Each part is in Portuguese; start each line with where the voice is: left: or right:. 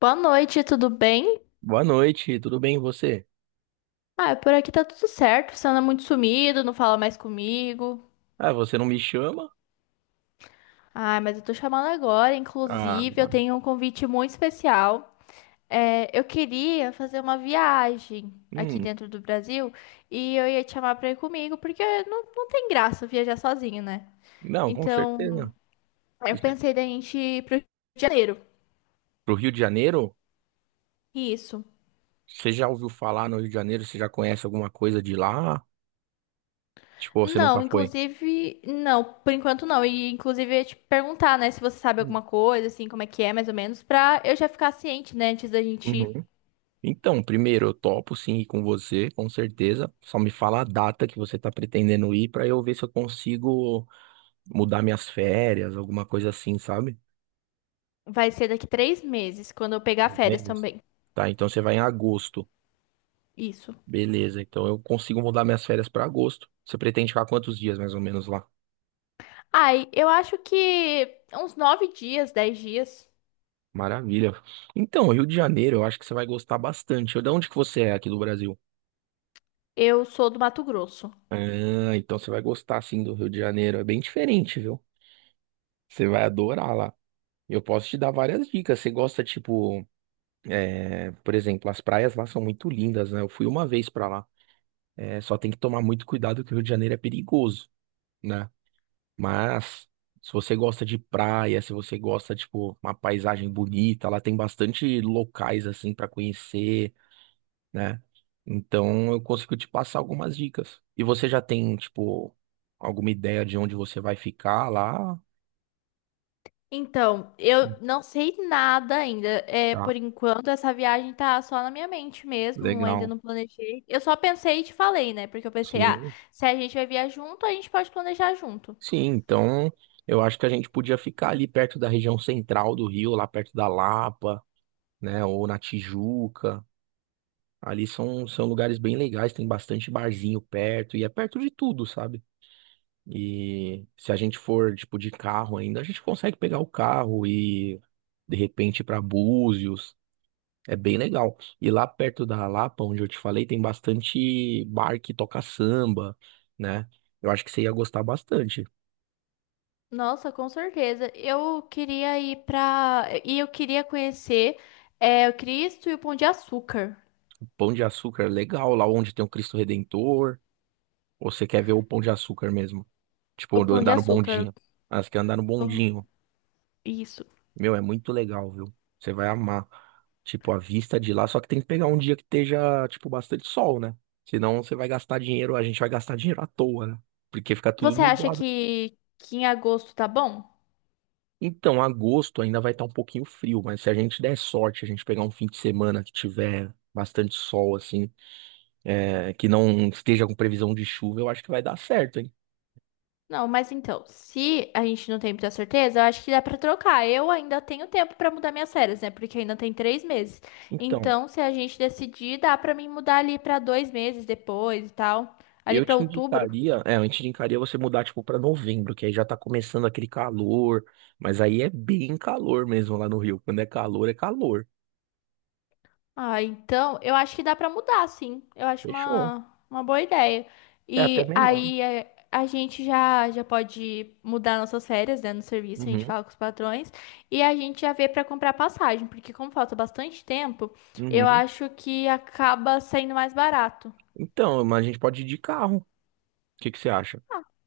left: Boa noite, tudo bem?
right: Boa noite, tudo bem e você?
left: Ah, por aqui tá tudo certo. Você anda muito sumido, não fala mais comigo.
right: Ah, você não me chama?
left: Ah, mas eu tô chamando agora.
right: Ah,
left: Inclusive, eu tenho um convite muito especial. É, eu queria fazer uma viagem aqui
right: hum,
left: dentro do Brasil e eu ia te chamar pra ir comigo, porque não tem graça viajar sozinho, né?
right: não, com
left: Então,
right: certeza.
left: eu
right: Isso é
left: pensei da gente ir pro Rio de Janeiro.
right: pro Rio de Janeiro?
left: Isso.
right: Você já ouviu falar no Rio de Janeiro? Você já conhece alguma coisa de lá? Tipo, você nunca
left: Não,
right: foi?
left: inclusive, não, por enquanto não. E inclusive eu ia te perguntar, né, se você sabe
right: Hum,
left: alguma coisa, assim, como é que é, mais ou menos, pra eu já ficar ciente, né, antes da gente ir.
right: uhum. Então, primeiro, eu topo sim ir com você, com certeza. Só me fala a data que você tá pretendendo ir pra eu ver se eu consigo mudar minhas férias, alguma coisa assim, sabe?
left: Vai ser daqui 3 meses, quando eu pegar férias
right: Meses.
left: também.
right: Tá, então você vai em agosto.
left: Isso.
right: Beleza, então eu consigo mudar minhas férias para agosto. Você pretende ficar quantos dias mais ou menos lá?
left: Ai, eu acho que uns 9 dias, 10 dias,
right: Maravilha. Então, Rio de Janeiro, eu acho que você vai gostar bastante. De onde que você é aqui do Brasil?
left: eu sou do Mato Grosso.
right: Ah, então você vai gostar sim do Rio de Janeiro. É bem diferente, viu? Você vai adorar lá. Eu posso te dar várias dicas. Você gosta, tipo, é, por exemplo, as praias lá são muito lindas, né? Eu fui uma vez para lá. É, só tem que tomar muito cuidado que o Rio de Janeiro é perigoso, né? Mas se você gosta de praia, se você gosta, tipo, uma paisagem bonita, lá tem bastante locais assim para conhecer, né? Então eu consigo te passar algumas dicas. E você já tem, tipo, alguma ideia de onde você vai ficar lá?
left: Então, eu não sei nada ainda. É, por
right: Tá,
left: enquanto, essa viagem tá só na minha mente mesmo, ainda
right: legal.
left: não planejei. Eu só pensei e te falei, né? Porque eu pensei, ah,
right: Sim.
left: se a gente vai viajar junto, a gente pode planejar junto.
right: Sim, então eu acho que a gente podia ficar ali perto da região central do Rio, lá perto da Lapa, né? Ou na Tijuca. Ali são lugares bem legais, tem bastante barzinho perto e é perto de tudo, sabe? E se a gente for, tipo, de carro ainda, a gente consegue pegar o carro e de repente ir pra Búzios. É bem legal. E lá perto da Lapa, onde eu te falei, tem bastante bar que toca samba, né? Eu acho que você ia gostar bastante.
left: Nossa, com certeza. Eu queria ir pra. E eu queria conhecer o Cristo e o Pão de Açúcar.
right: Pão de Açúcar é legal, lá onde tem o Cristo Redentor. Ou você quer ver o Pão de Açúcar mesmo?
left: O
right: Tipo, do
left: Pão de
right: andar no
left: Açúcar.
right: bondinho. Ah, você quer andar no
left: o-
right: bondinho.
left: Isso.
right: Meu, é muito legal, viu? Você vai amar. Tipo, a vista de lá, só que tem que pegar um dia que esteja, tipo, bastante sol, né? Senão você vai gastar dinheiro, a gente vai gastar dinheiro à toa, né? Porque fica tudo
left: Você acha
right: nublado.
left: que em agosto tá bom?
right: Então, agosto ainda vai estar um pouquinho frio, mas se a gente der sorte, a gente pegar um fim de semana que tiver bastante sol, assim, é, que não esteja com previsão de chuva, eu acho que vai dar certo, hein?
left: Não, mas então, se a gente não tem muita certeza, eu acho que dá pra trocar. Eu ainda tenho tempo pra mudar minhas férias, né? Porque ainda tem 3 meses.
right: Então,
left: Então, se a gente decidir, dá pra mim mudar ali pra 2 meses depois e tal. Ali
right: eu
left: pra
right: te
left: outubro.
right: indicaria, eu te indicaria você mudar, tipo, para novembro, que aí já tá começando aquele calor, mas aí é bem calor mesmo lá no Rio. Quando é calor, é calor.
left: Ah, então, eu acho que dá pra mudar, sim. Eu acho
right: Fechou.
left: uma boa ideia.
right: É até
left: E
right: melhor.
left: aí a gente já pode mudar nossas férias, né, no serviço, a gente
right: Uhum,
left: fala com os patrões e a gente já vê pra comprar passagem, porque como falta bastante tempo, eu
right: uhum.
left: acho que acaba saindo mais barato.
right: Então, mas a gente pode ir de carro. O que que você acha?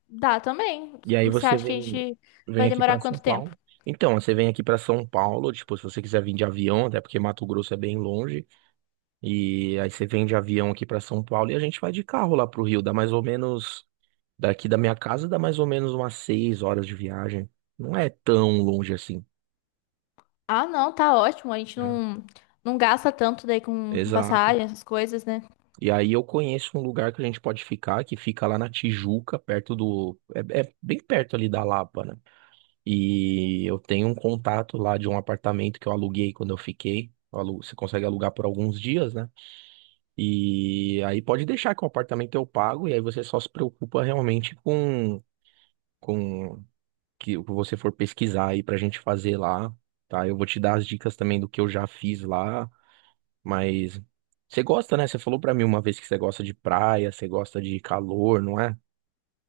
left: Dá também.
right: E aí
left: Você
right: você
left: acha que a
right: vem,
left: gente
right: vem
left: vai
right: aqui
left: demorar
right: para São
left: quanto tempo?
right: Paulo. Então, você vem aqui para São Paulo, tipo, se você quiser vir de avião, até porque Mato Grosso é bem longe, e aí você vem de avião aqui para São Paulo e a gente vai de carro lá pro Rio, dá mais ou menos. Daqui da minha casa dá mais ou menos umas 6 horas de viagem. Não é tão longe assim,
left: Ah, não, tá ótimo. A gente
right: né?
left: não gasta tanto daí com
right: Exato.
left: passagem, essas coisas, né?
right: E aí eu conheço um lugar que a gente pode ficar, que fica lá na Tijuca, perto do. É, é bem perto ali da Lapa, né? E eu tenho um contato lá de um apartamento que eu aluguei quando eu fiquei. Você consegue alugar por alguns dias, né? E aí pode deixar que o apartamento eu pago, e aí você só se preocupa realmente com. Com que você for pesquisar aí pra gente fazer lá, tá? Eu vou te dar as dicas também do que eu já fiz lá, mas você gosta, né? Você falou pra mim uma vez que você gosta de praia, você gosta de calor, não é?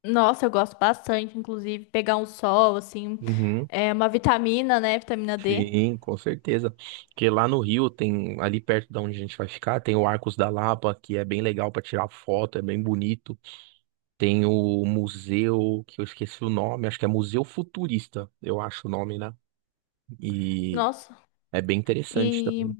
left: Nossa, eu gosto bastante, inclusive, pegar um sol, assim,
right: Uhum.
left: uma vitamina, né? Vitamina D.
right: Sim, com certeza. Porque lá no Rio tem, ali perto da onde a gente vai ficar, tem o Arcos da Lapa, que é bem legal pra tirar foto, é bem bonito. Tem o museu, que eu esqueci o nome, acho que é Museu Futurista, eu acho o nome, né? E
left: Nossa,
right: é bem interessante
left: e
right: também.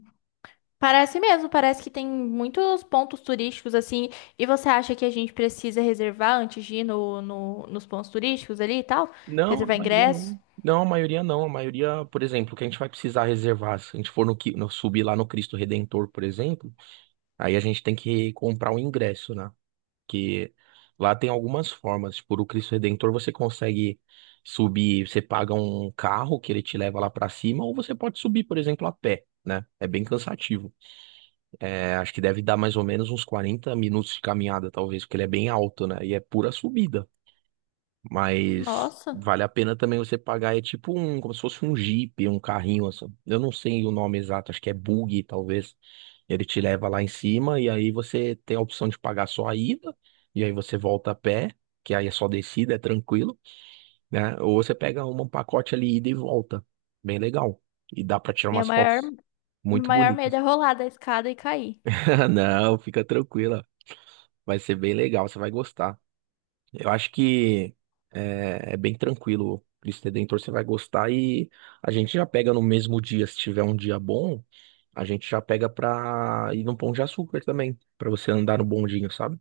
left: parece mesmo, parece que tem muitos pontos turísticos, assim, e você acha que a gente precisa reservar antes de ir nos pontos turísticos ali e tal?
right: Não, a
left: Reservar
right: maioria
left: ingresso?
right: não. Não, a maioria não. A maioria, por exemplo, que a gente vai precisar reservar, se a gente for no, subir lá no Cristo Redentor, por exemplo, aí a gente tem que comprar o ingresso, né? Que lá tem algumas formas. Tipo, o Cristo Redentor você consegue subir, você paga um carro que ele te leva lá pra cima, ou você pode subir, por exemplo, a pé, né? É bem cansativo. É, acho que deve dar mais ou menos uns 40 minutos de caminhada, talvez, porque ele é bem alto, né? E é pura subida. Mas
left: Nossa,
right: vale a pena também você pagar. É tipo um, como se fosse um Jeep, um carrinho assim. Eu não sei o nome exato, acho que é buggy, talvez. Ele te leva lá em cima e aí você tem a opção de pagar só a ida, e aí você volta a pé, que aí é só descida, é tranquilo, né? Ou você pega um pacote ali, ida e volta. Bem legal. E dá pra tirar
left: minha
right: umas
left: maior,
right: fotos
left: meu
right: muito
left: maior medo é
right: bonitas.
left: rolar da escada e cair.
right: Não, fica tranquila. Vai ser bem legal, você vai gostar. Eu acho que é bem tranquilo. Cristo Redentor você vai gostar e a gente já pega no mesmo dia, se tiver um dia bom, a gente já pega pra ir no Pão de Açúcar também, pra você andar no bondinho, sabe?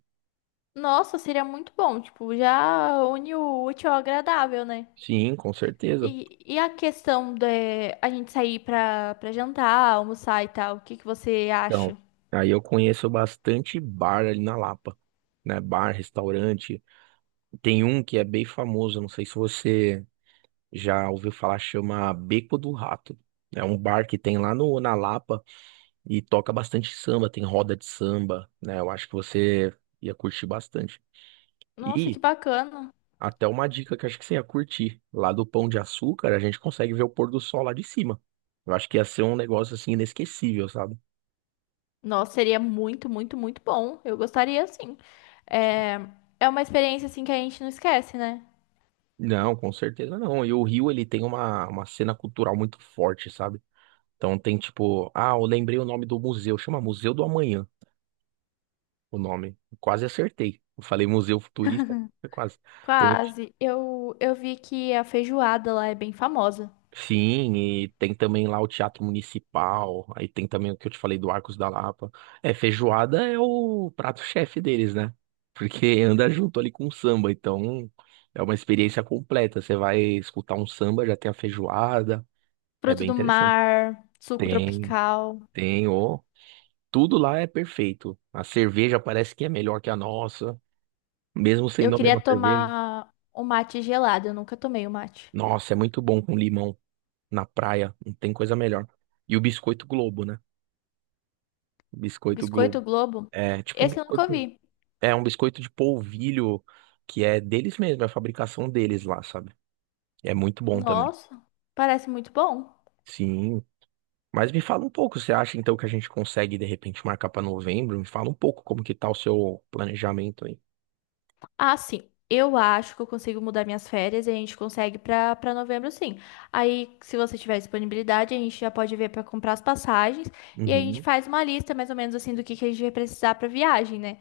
left: Nossa, seria muito bom, tipo, já une o útil ao agradável, né?
right: Sim, com certeza.
left: E a questão da a gente sair pra jantar, almoçar e tal, o que que você
right: Então,
left: acha?
right: aí eu conheço bastante bar ali na Lapa, né? Bar, restaurante. Tem um que é bem famoso, não sei se você já ouviu falar, chama Beco do Rato. É um bar que tem lá no, na Lapa. E toca bastante samba, tem roda de samba, né? Eu acho que você ia curtir bastante.
left: Nossa, que
right: E
left: bacana.
right: até uma dica que eu acho que você ia curtir. Lá do Pão de Açúcar, a gente consegue ver o pôr do sol lá de cima. Eu acho que ia ser um negócio assim inesquecível, sabe?
left: Nossa, seria muito, muito, muito bom. Eu gostaria, sim. É, é uma experiência, assim, que a gente não esquece, né?
right: Não, com certeza não. E o Rio, ele tem uma cena cultural muito forte, sabe? Então tem tipo, ah, eu lembrei o nome do museu, chama Museu do Amanhã, o nome. Quase acertei. Eu falei Museu Futurista, foi quase. Tem
left: Quase. Eu vi que a feijoada lá é bem famosa.
right: Sim, e tem também lá o Teatro Municipal, aí tem também o que eu te falei do Arcos da Lapa. É, feijoada é o prato-chefe deles, né? Porque anda junto ali com o samba, então é uma experiência completa. Você vai escutar um samba, já tem a feijoada, é
left: Fruto
right: bem
left: do
right: interessante.
left: mar, suco
right: Tem,
left: tropical.
right: ó, tudo lá é perfeito. A cerveja parece que é melhor que a nossa, mesmo
left: Eu
right: sendo a mesma
left: queria
right: cerveja.
left: tomar um mate gelado. Eu nunca tomei o mate.
right: Nossa, é muito bom com limão na praia, não tem coisa melhor. E o biscoito Globo, né? Biscoito Globo.
left: Biscoito Globo?
right: É tipo um
left: Esse eu nunca
right: biscoito.
left: vi.
right: É um biscoito de polvilho que é deles mesmo, é a fabricação deles lá, sabe? É muito bom também.
left: Nossa, parece muito bom.
right: Sim. Mas me fala um pouco, você acha então que a gente consegue de repente marcar pra novembro? Me fala um pouco como que tá o seu planejamento aí.
left: Ah, sim. Eu acho que eu consigo mudar minhas férias e a gente consegue pra para novembro, sim. Aí, se você tiver disponibilidade, a gente já pode ver pra comprar as passagens e a gente
right: Uhum,
left: faz uma lista mais ou menos assim do que a gente vai precisar pra viagem, né?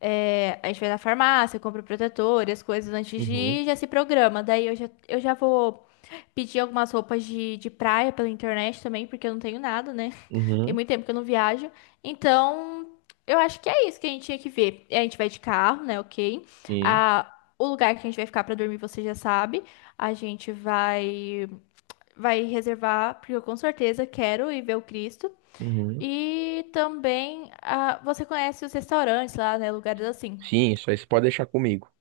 left: É, a gente vai na farmácia, compra o protetor e as coisas antes de
right: uhum,
left: ir, já se programa. Daí eu já vou Pedi algumas roupas de praia pela internet também, porque eu não tenho nada, né? Tem
right: uhum,
left: muito tempo que eu não viajo. Então, eu acho que é isso que a gente tinha que ver. A gente vai de carro, né? Ok.
right: sim,
left: Ah, o lugar que a gente vai ficar pra dormir, você já sabe. A gente vai reservar, porque eu com certeza quero ir ver o Cristo.
right: uhum.
left: E também, ah, você conhece os restaurantes lá, né? Lugares assim.
right: Sim, isso aí você pode deixar comigo.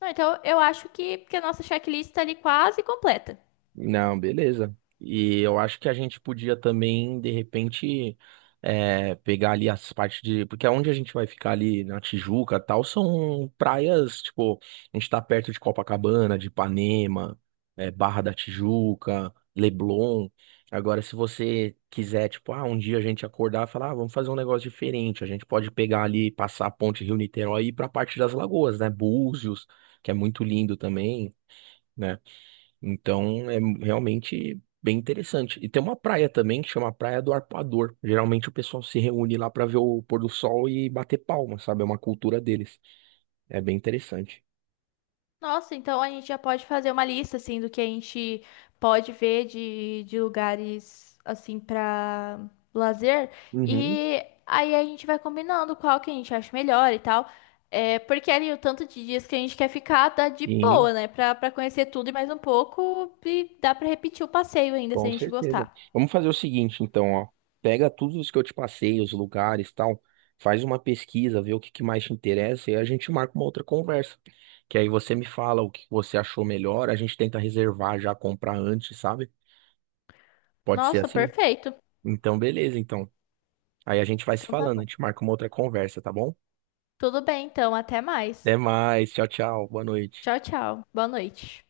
left: Não, então, eu acho que a nossa checklist tá ali quase completa.
right: Não, beleza. E eu acho que a gente podia também, de repente, é, pegar ali as partes de. Porque onde a gente vai ficar ali na Tijuca e tal, são praias, tipo, a gente tá perto de Copacabana, de Ipanema, é, Barra da Tijuca, Leblon. Agora, se você quiser, tipo, ah, um dia a gente acordar e falar, ah, vamos fazer um negócio diferente, a gente pode pegar ali, passar a ponte Rio-Niterói e ir pra parte das lagoas, né? Búzios, que é muito lindo também, né? Então é realmente bem interessante. E tem uma praia também que chama Praia do Arpoador. Geralmente o pessoal se reúne lá para ver o pôr do sol e bater palma, sabe? É uma cultura deles. É bem interessante.
left: Nossa, então a gente já pode fazer uma lista assim do que a gente pode ver de lugares assim para lazer
right: Uhum,
left: e aí a gente vai combinando qual que a gente acha melhor e tal. É, porque ali o tanto de dias que a gente quer ficar dá de
right: sim,
left: boa, né? Pra conhecer tudo e mais um pouco e dá pra repetir o passeio ainda se
right: com
left: a gente
right: certeza.
left: gostar.
right: Vamos fazer o seguinte, então, ó. Pega tudo isso que eu te passei, os lugares, tal. Faz uma pesquisa, vê o que que mais te interessa e a gente marca uma outra conversa. Que aí você me fala o que você achou melhor, a gente tenta reservar já, comprar antes, sabe? Pode ser
left: Nossa,
right: assim?
left: perfeito.
right: Então, beleza, então. Aí a gente vai se
left: Então tá
right: falando, a
left: bom.
right: gente marca uma outra conversa, tá bom?
left: Tudo bem, então, até mais.
right: Até mais, tchau, tchau, boa noite.
left: Tchau, tchau. Boa noite.